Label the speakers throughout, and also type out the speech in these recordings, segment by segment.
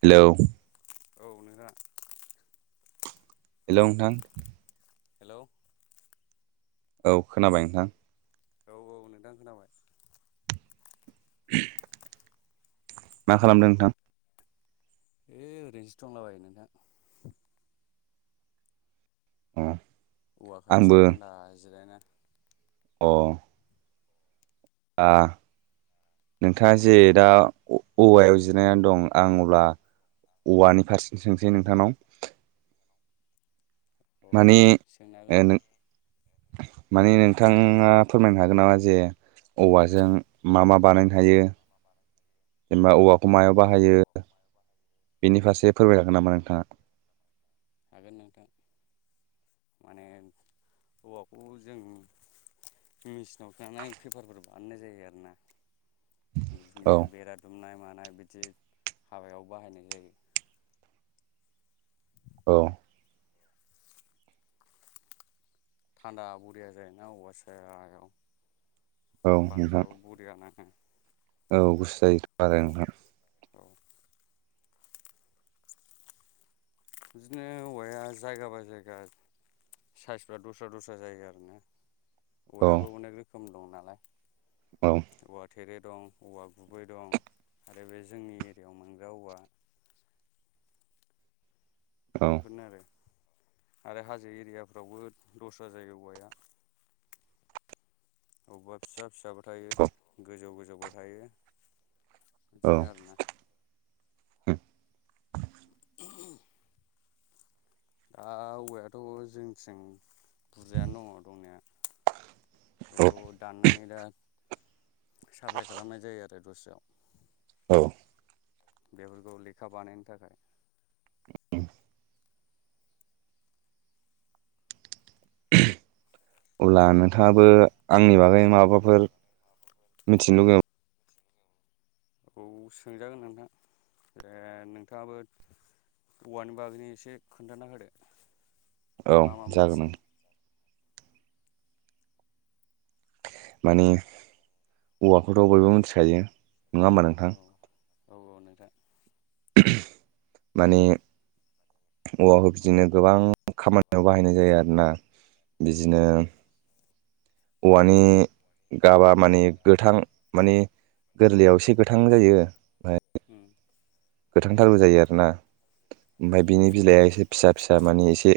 Speaker 1: Hello
Speaker 2: औ नोंथां
Speaker 1: hello नोंथां
Speaker 2: हेल'
Speaker 1: औ खोनाबाय नोंथां
Speaker 2: औ औ नोंथां खोनाबाय
Speaker 1: मा खालामदों नोंथां
Speaker 2: इ ओरैनोसो दंलाबायो नोंथां
Speaker 1: अ
Speaker 2: औवा खाथियाव
Speaker 1: आंबो
Speaker 2: थान्दा जिरायना
Speaker 1: अ आ नोंथाङा जे दा औवायाव जिरायनानै दं आं अब्ला औवानि फारसे सोंसै नोंथांनाव
Speaker 2: अ
Speaker 1: माने
Speaker 2: सोंनो हागोन
Speaker 1: नों
Speaker 2: नोंथां
Speaker 1: मानि नोंथाङा फोरमायनो हागोन नामा जे औवाजों मा मा बानायनो हायो जेनेबा औवाखौ मायाव बाहायो बेनि फारसे फोरमायनो हागोन नामा नोंथाङा
Speaker 2: हागोन नोंथां माने औवाखौ जों मेचिनाव थाधाय पेपारफोर बानायनाय जायो आरोना।
Speaker 1: औ
Speaker 2: बिदिनो बेरा दुमनाय मानाय बिदि हाबायाव बाहायनाय जायो।
Speaker 1: औ
Speaker 2: थान्दा ब'रिया जायोना औवा सायहायाव
Speaker 1: औ नोंथां
Speaker 2: बारफ्राबो बरिया नांङो,
Speaker 1: औ गुसु जायोथ' आरो नोंथां।
Speaker 2: औ बिदिनो औवाया जायगा बाय जायगा साइसफ्रा दस्रा-दस्रा जायो‌ आरोना
Speaker 1: औ
Speaker 2: औवायाबो अनेक रोखोम दं नालाय।
Speaker 1: औ
Speaker 2: औवाथ' थेरे दं औवा गुबै दं आरो बे जोंनि एरियायाव मोनग्रा औवा
Speaker 1: [inaudible] औ
Speaker 2: बेफोरनो आरो आरो हाजो एरियाफ्रावबो दस्रा जायो औवाया। अबबा फिसा-फिसा थायो गोजौ गोजौबो थायो बिदिनो आरोना ओ औवायाथ' जोंथिं बुरजायानो दङ' दंनाया।
Speaker 1: औ
Speaker 2: बेखौ दाननानै दा साप्लाइ खालामनाय जायो आरो दस्रायाव।
Speaker 1: औ
Speaker 2: बेफोरखौ लेखा बानायनो थाखाय
Speaker 1: बे अब्ला नोंथाङाबो आंनि बागै माबाफोर मिथिनो लुगै
Speaker 2: औ सोंजागोन नोंथां। ओ नोंथाङाबो औवानि बागै एसे खोन्थाना होदो।
Speaker 1: औ
Speaker 2: मा मा
Speaker 1: जागोन
Speaker 2: मोनथियो
Speaker 1: ओं माने औवाखौथ' बयबो मिथिखायो नङा होमबा नोंथां।
Speaker 2: औ औ औ नोंथां
Speaker 1: माने औवाखौ बिदिनो गोबां खामानियाव बाहायनाय जायो आरोना
Speaker 2: औ
Speaker 1: बिदिनो औवानि गाबा माने गोथां माने गोरलैयाव एसे गोथां जायो [unintelligible]
Speaker 2: उम
Speaker 1: गोथांथारबो जायो आरोना। ओमफाय बिनि बिलाइया एसे फिसा फिसा माने एसे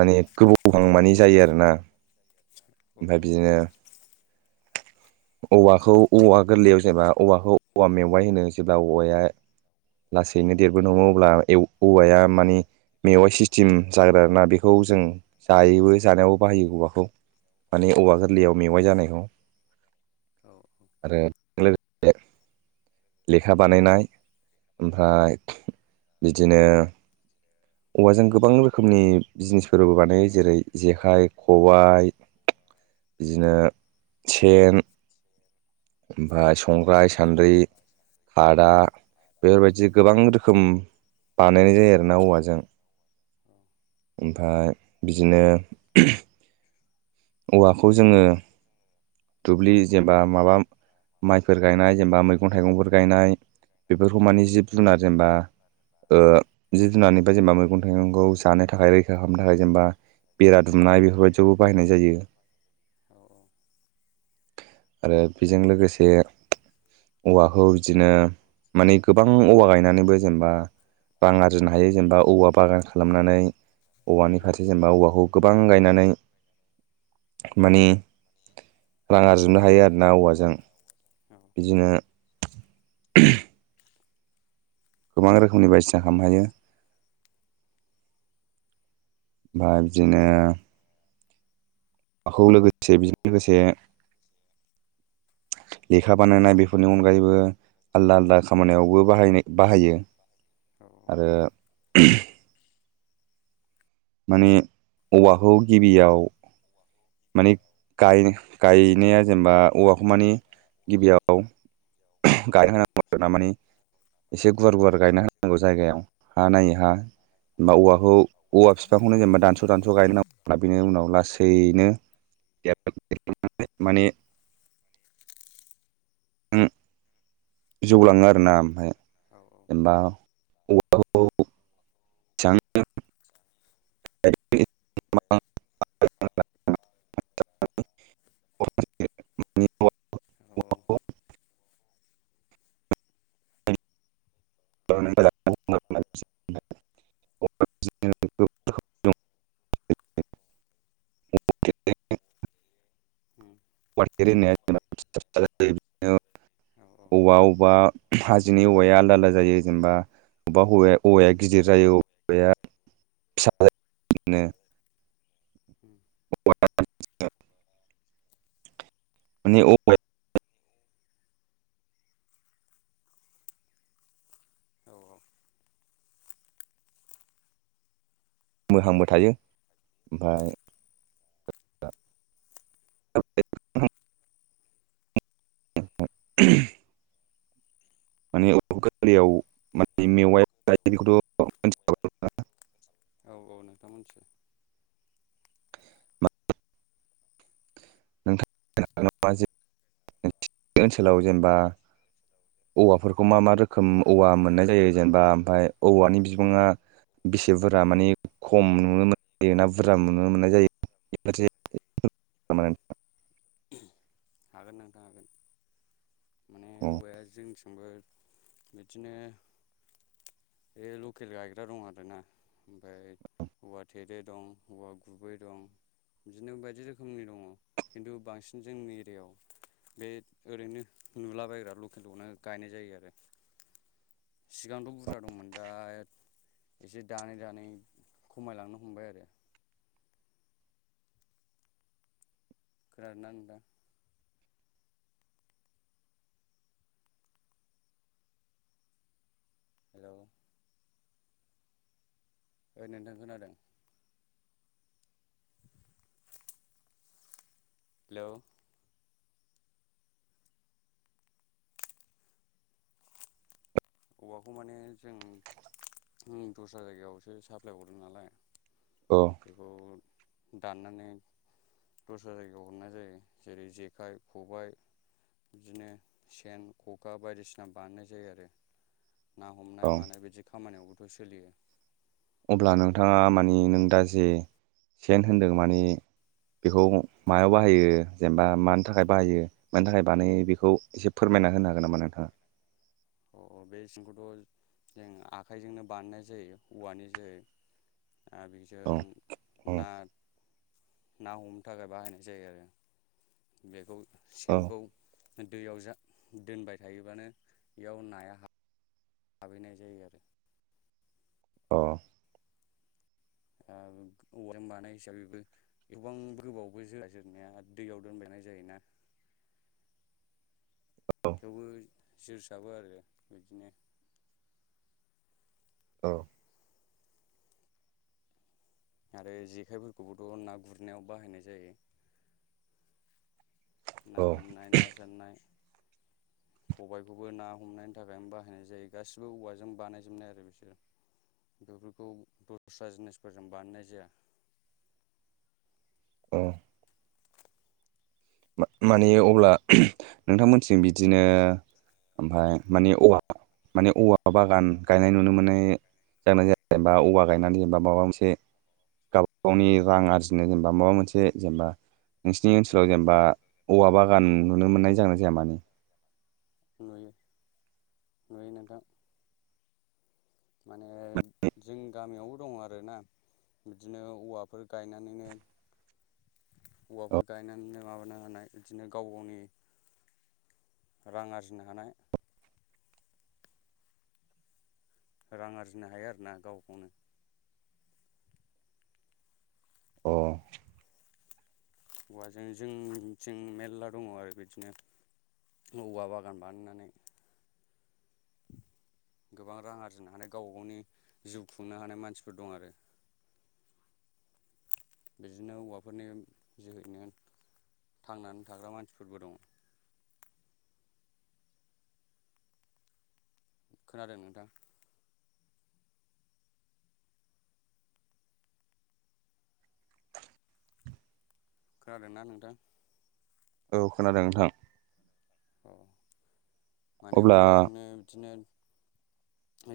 Speaker 1: माने गोबावहांमानि जायो आरोना‌।
Speaker 2: औ
Speaker 1: ओमफ्राय
Speaker 2: औ
Speaker 1: बिदिनो [inaudible] औवाखौ औवा गोरलैयाव जेनबा औवाखौ औवा मेवाइ होनो जेब्ला औवाया लासैनो देरबोदों अब्ला ए औवाया माने मेवाइ सिस्टेम जाग्रा आरोना बेखौ जों जायोबो जानायावबो
Speaker 2: औ
Speaker 1: बाहायो औवाखौ। माने औवा गोरलैयाव मेवाइ जानायखौ।
Speaker 2: औ
Speaker 1: आरो लोगोसे लेखा बानायनाय ओमफ्राय बिदिनो औवाजों गोबां रोखोमनि जिनिसफोरबो बानायो। जेरै जेखाइ खबाइ बिदिनो सेन ओमफाय स संग्राय सान्द्रि खादा बेफोरबायदि गोबां रोखोम बानायनाय जायो आरोना औवाजों। ओमफाय बिदिनो औवाखौ जोङो दुब्लि जेनेबा माबा माइफोर गायनाय जेनेबा मैगं थाइगंफोर गायनाय बेफोरखौ माने जिब जुनार जेनेबा ओ जिब जुनरनिफ्राय जेनेबा मैगं थाइगंखौ जानो थाखाय रैखा खालामनो थाखाय जेनेबा बेरा दुमनाय बेफोरबायदियावबो बाहायनाय जायो आरो बेजों लोगोसे औवाखौ बिदिनो माने गोबां औवा गायनानैबो जेनेबा बां आरजिनो हायो जेनेबा औवा बागान खालामनानै औवानि फारसे जेनेबा औवाखौ गोबां गायनानै [unintelligible] गुजुनो हायो आरोना औवाजों बिदिनो गोबां रोखोमनि बायदिसिना खालामनो हायो ओमफफ्राय बिदिनो माखौ लोगोसे बिजों लोगोसे लेखा बानायनाय बेफोरनि अनगायैबो आलदा आलदा खामानियावबो बाहायनो बाहायो आरो माने औवाखौ गिबियाव माने गाय गाय नाया जेनेबा औवाखौ मानि गिबियाव [unintelligible] एसे गुवार गुवार गायना होनांगौ जायगायाव हा नायै हा होनबा औवाखौ औवा बिफांखौनो जेनेबा दानस' दानस' गायनो नांगौ बिनि उनाव लासैनो माने हुम [unintelligible] जौलांङो आरोना ओमफ्राय जेनबा औवाखौ [unintelligible] [unintelligible] [unintelligible] [unintelligible] [unintelligible] [unintelligible]
Speaker 2: [unintelligible]
Speaker 1: [unintelligible] औवा अबेबा हाजोनि औवाया आलदा आलदा जायो जेनेबा बबेबा हौवाया ओवाया गिदिर जायोब औवाया फिसा जायो बिदिनो
Speaker 2: [inaudible]
Speaker 1: [unintelligible] [unintelligible] बोहांबो थायो ओमफ्राय [unintelligible] [unintelligible] [unintelligible] [unintelligible]
Speaker 2: औ औ नोंथां मोन्थियो
Speaker 1: [unintelligible] औवाफोरखौ मा मा रोखोम औवा मोननाय जायो जेनेबा ओमफ्राय औवानि बिबांङा बेसे बुरजा माने खम नुनो मोनायो ना बुरजा नुनो मोननाय जायो बिनि मोनसे [unintelligible]
Speaker 2: हागोन नोंथां हागोन
Speaker 1: औ
Speaker 2: ओंफ्राय बिदिनो बे लकेल गायग्रा दं आरोना ओमफ्राय औवा थेरे दं औवा गुबै दं बिदिनो बायदि रोखोमनि दंङ खिन्थु बांसिन जोंनि बेयाव बे ओरैनो नुलाबायग्रा लकेलखौनो गायनाय जायो आरो सिगांथ' बुरजा दंमोन दाय एसे दानै दानै खमायलांनो हमबाय आरो। खोनादों ना नोंथां? हेलौ ओ नोंथां खोनादों। हेलौ औवाखौ माने जोंनि दस्रा जायगायावसो साप्लाय हरदों नालाय
Speaker 1: औ औ
Speaker 2: बेखौ दानानै दस्रा जायगायाव हरनाय जायो जेरै जेखाइ खबाय बिदिनो सेन खगा बायदिसिना बानायनाय जायो आरो। ना हमनाय
Speaker 1: औ
Speaker 2: मानाय बिदि खामानियावबोथ' सोलियो
Speaker 1: अब्ला नोंथाङा माने नों दा जे सेन होनदों माने बेखौ मायाव बाहायो जेनेबा मानि थाखाय बाहायो मानि थाखाय बानायो बेखौ एसे फोर बायना होनो हागोन नामा नोंथाङा?
Speaker 2: अ अ बे सिंखौथ' जो आखाइजोंनो बानायनाय जायो औवानि जोयै।
Speaker 1: औ
Speaker 2: आबेजों
Speaker 1: औ
Speaker 2: ना ना हमनो थाखाय बाहायनाय जायो आरो बेखौ
Speaker 1: औ
Speaker 2: सेनखौ दैयाव जा दोनबाय थायोबानो बेयाव नाया हाब हाबैनाय जायो आरो।
Speaker 1: अ
Speaker 2: ओ औव बानाय हिसाबैबो एबां गोबावबो जोरा जोरनाया दैयाव दोनबाय जायोना
Speaker 1: [inaudible]
Speaker 2: थेवबो जोरसाबो आरो बिदिनो।
Speaker 1: औ
Speaker 2: आरो जेखायफोरखौबोथ' ना गुरनायाव बाहायनाय जायो। ना
Speaker 1: औ
Speaker 2: हमनाय ना सारनाय
Speaker 1: [inaudible]
Speaker 2: खबायखौबो ना हमनायनि थाखायनो बाहायनाय जायो गासिबो औवाजों बानायजोबनाय आरो बिसोर। बेफोरखौ दस्रा जिनिसफोरजों बानायनाय जाया।
Speaker 1: [inaudible] औ मा-माने अब्ला नोंथांमोथिं बिदिनो ओमफाय माने औवा माने औवा बागान गायनाय नुनो मोनो [unintelligible] औबा गायनानै जेनबा माबा मोनसे गाव गावनि रां आरजिनो जेनेबा माबा मोनसे जेनेबा नोंसिनि
Speaker 2: औ
Speaker 1: ओनसोलाव
Speaker 2: औ
Speaker 1: जेनेबा औवा बागान नुनो मोननाय जागोना जाया माने?
Speaker 2: नुयो नुयो नोंथां। माने जों गामियावबो दङ' आरोना। बिदिनो औवाफोर गायनानैनो
Speaker 1: औ
Speaker 2: औवाफोर गायनानैनो माबा हानाय बिदिनो गाव गावनि रां आरजिनो हानाय रां आरजिनो हायो आरोना गाव गावनो ‌।
Speaker 1: औ
Speaker 2: हौवाजों जोंथि मेरला दङ' आरो बिदिनो औवा बागान बानायनानै
Speaker 1: [inaudible]
Speaker 2: गोबां रां आरजिनो हानाय गावबा गावनि जिउ खुंनो हानाय मानसिफोर दं आरो। बिदिनो औवाफोरनि जोहैनो थांनानै थाग्रा मानसिफोरबो दङ'। खोनादों नोंथां? खोनादों ना नोंथां?
Speaker 1: औ खोनादों नोंथां
Speaker 2: औ माने
Speaker 1: अब्ला
Speaker 2: औवाजोंनो दिनो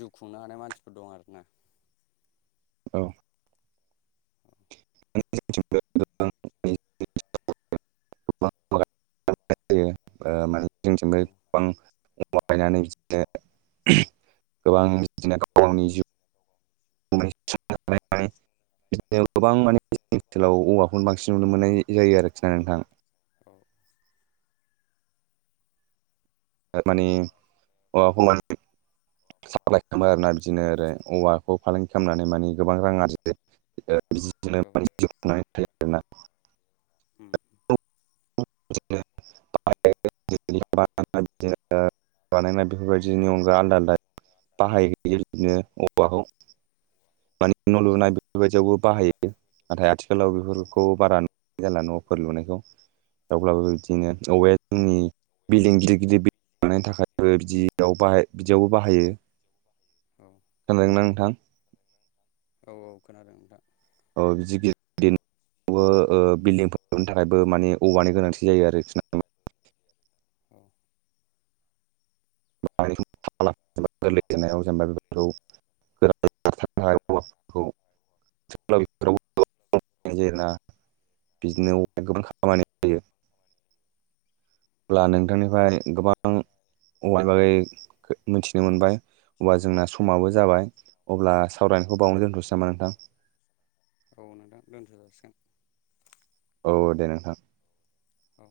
Speaker 2: जिउ खुंनो हानाय मानसिफोर दं आरोना
Speaker 1: औ [unintelligible] [unintelligible] [unintelligible] बिदिनो
Speaker 2: औ
Speaker 1: गोबां बिदिनो गाव गावनि जिउ [unintelligible] बिदिनो गोबां माने जों ओनसोलाव औवाखौनो बांसिन नुनो मोननाय जायो आरोखि ना नोंथां
Speaker 2: औ
Speaker 1: मानि [unintelligible] साप्लाइ खालामो आरोना बिदिनो आरो औवाखौ फालांगि खालामनानै माने गोबां रां
Speaker 2: औ
Speaker 1: आरजियो [unintelligible]
Speaker 2: उम
Speaker 1: [unintelligible] [unintelligible] बानायनाय बेफोरनि अनगा आलदा आलदा [unintelligible] बाहायो बिदिनो औवाखौ मानि
Speaker 2: औ
Speaker 1: न' लुनाय बेफोरबायदियावबो बाहायो नाथाय आथिखालाव
Speaker 2: औ
Speaker 1: बेफोरखौ बारा नुनाय जाला न' फोर लुनायखौ थेवब्लाबो बिदिनो औवाया जोंनि बिल्डिं गिदिर गिदिर बानायनो थाखायबो बिदियाव बाहा बिदियावबो बाहायो खोनादों ना नोंथां
Speaker 2: औ औ खोनादों नोंथां
Speaker 1: औ बिदि [unintelligible] ओ बिल्डिंफोर लुनो थाखायबो माने औवानि गोनांथि जायो आरोखि ना
Speaker 2: औ
Speaker 1: [unintelligible] [unintelligible] [unintelligible] ना बिदिनो अनेग गोबां
Speaker 2: औ
Speaker 1: खामानियाव बाहायो अब्ला नोंथांनिफ्राय गोबां औवानि बागै मिथिनो मोनबाय अब्ला जोंना
Speaker 2: औ
Speaker 1: समाबो जाबाय अब्ला सावरायनायखौ बावनो दोनथ'सै नामा नोंथां
Speaker 2: औ नोंथां दोनथ' जासिगोन
Speaker 1: औ दे नोंथां
Speaker 2: औ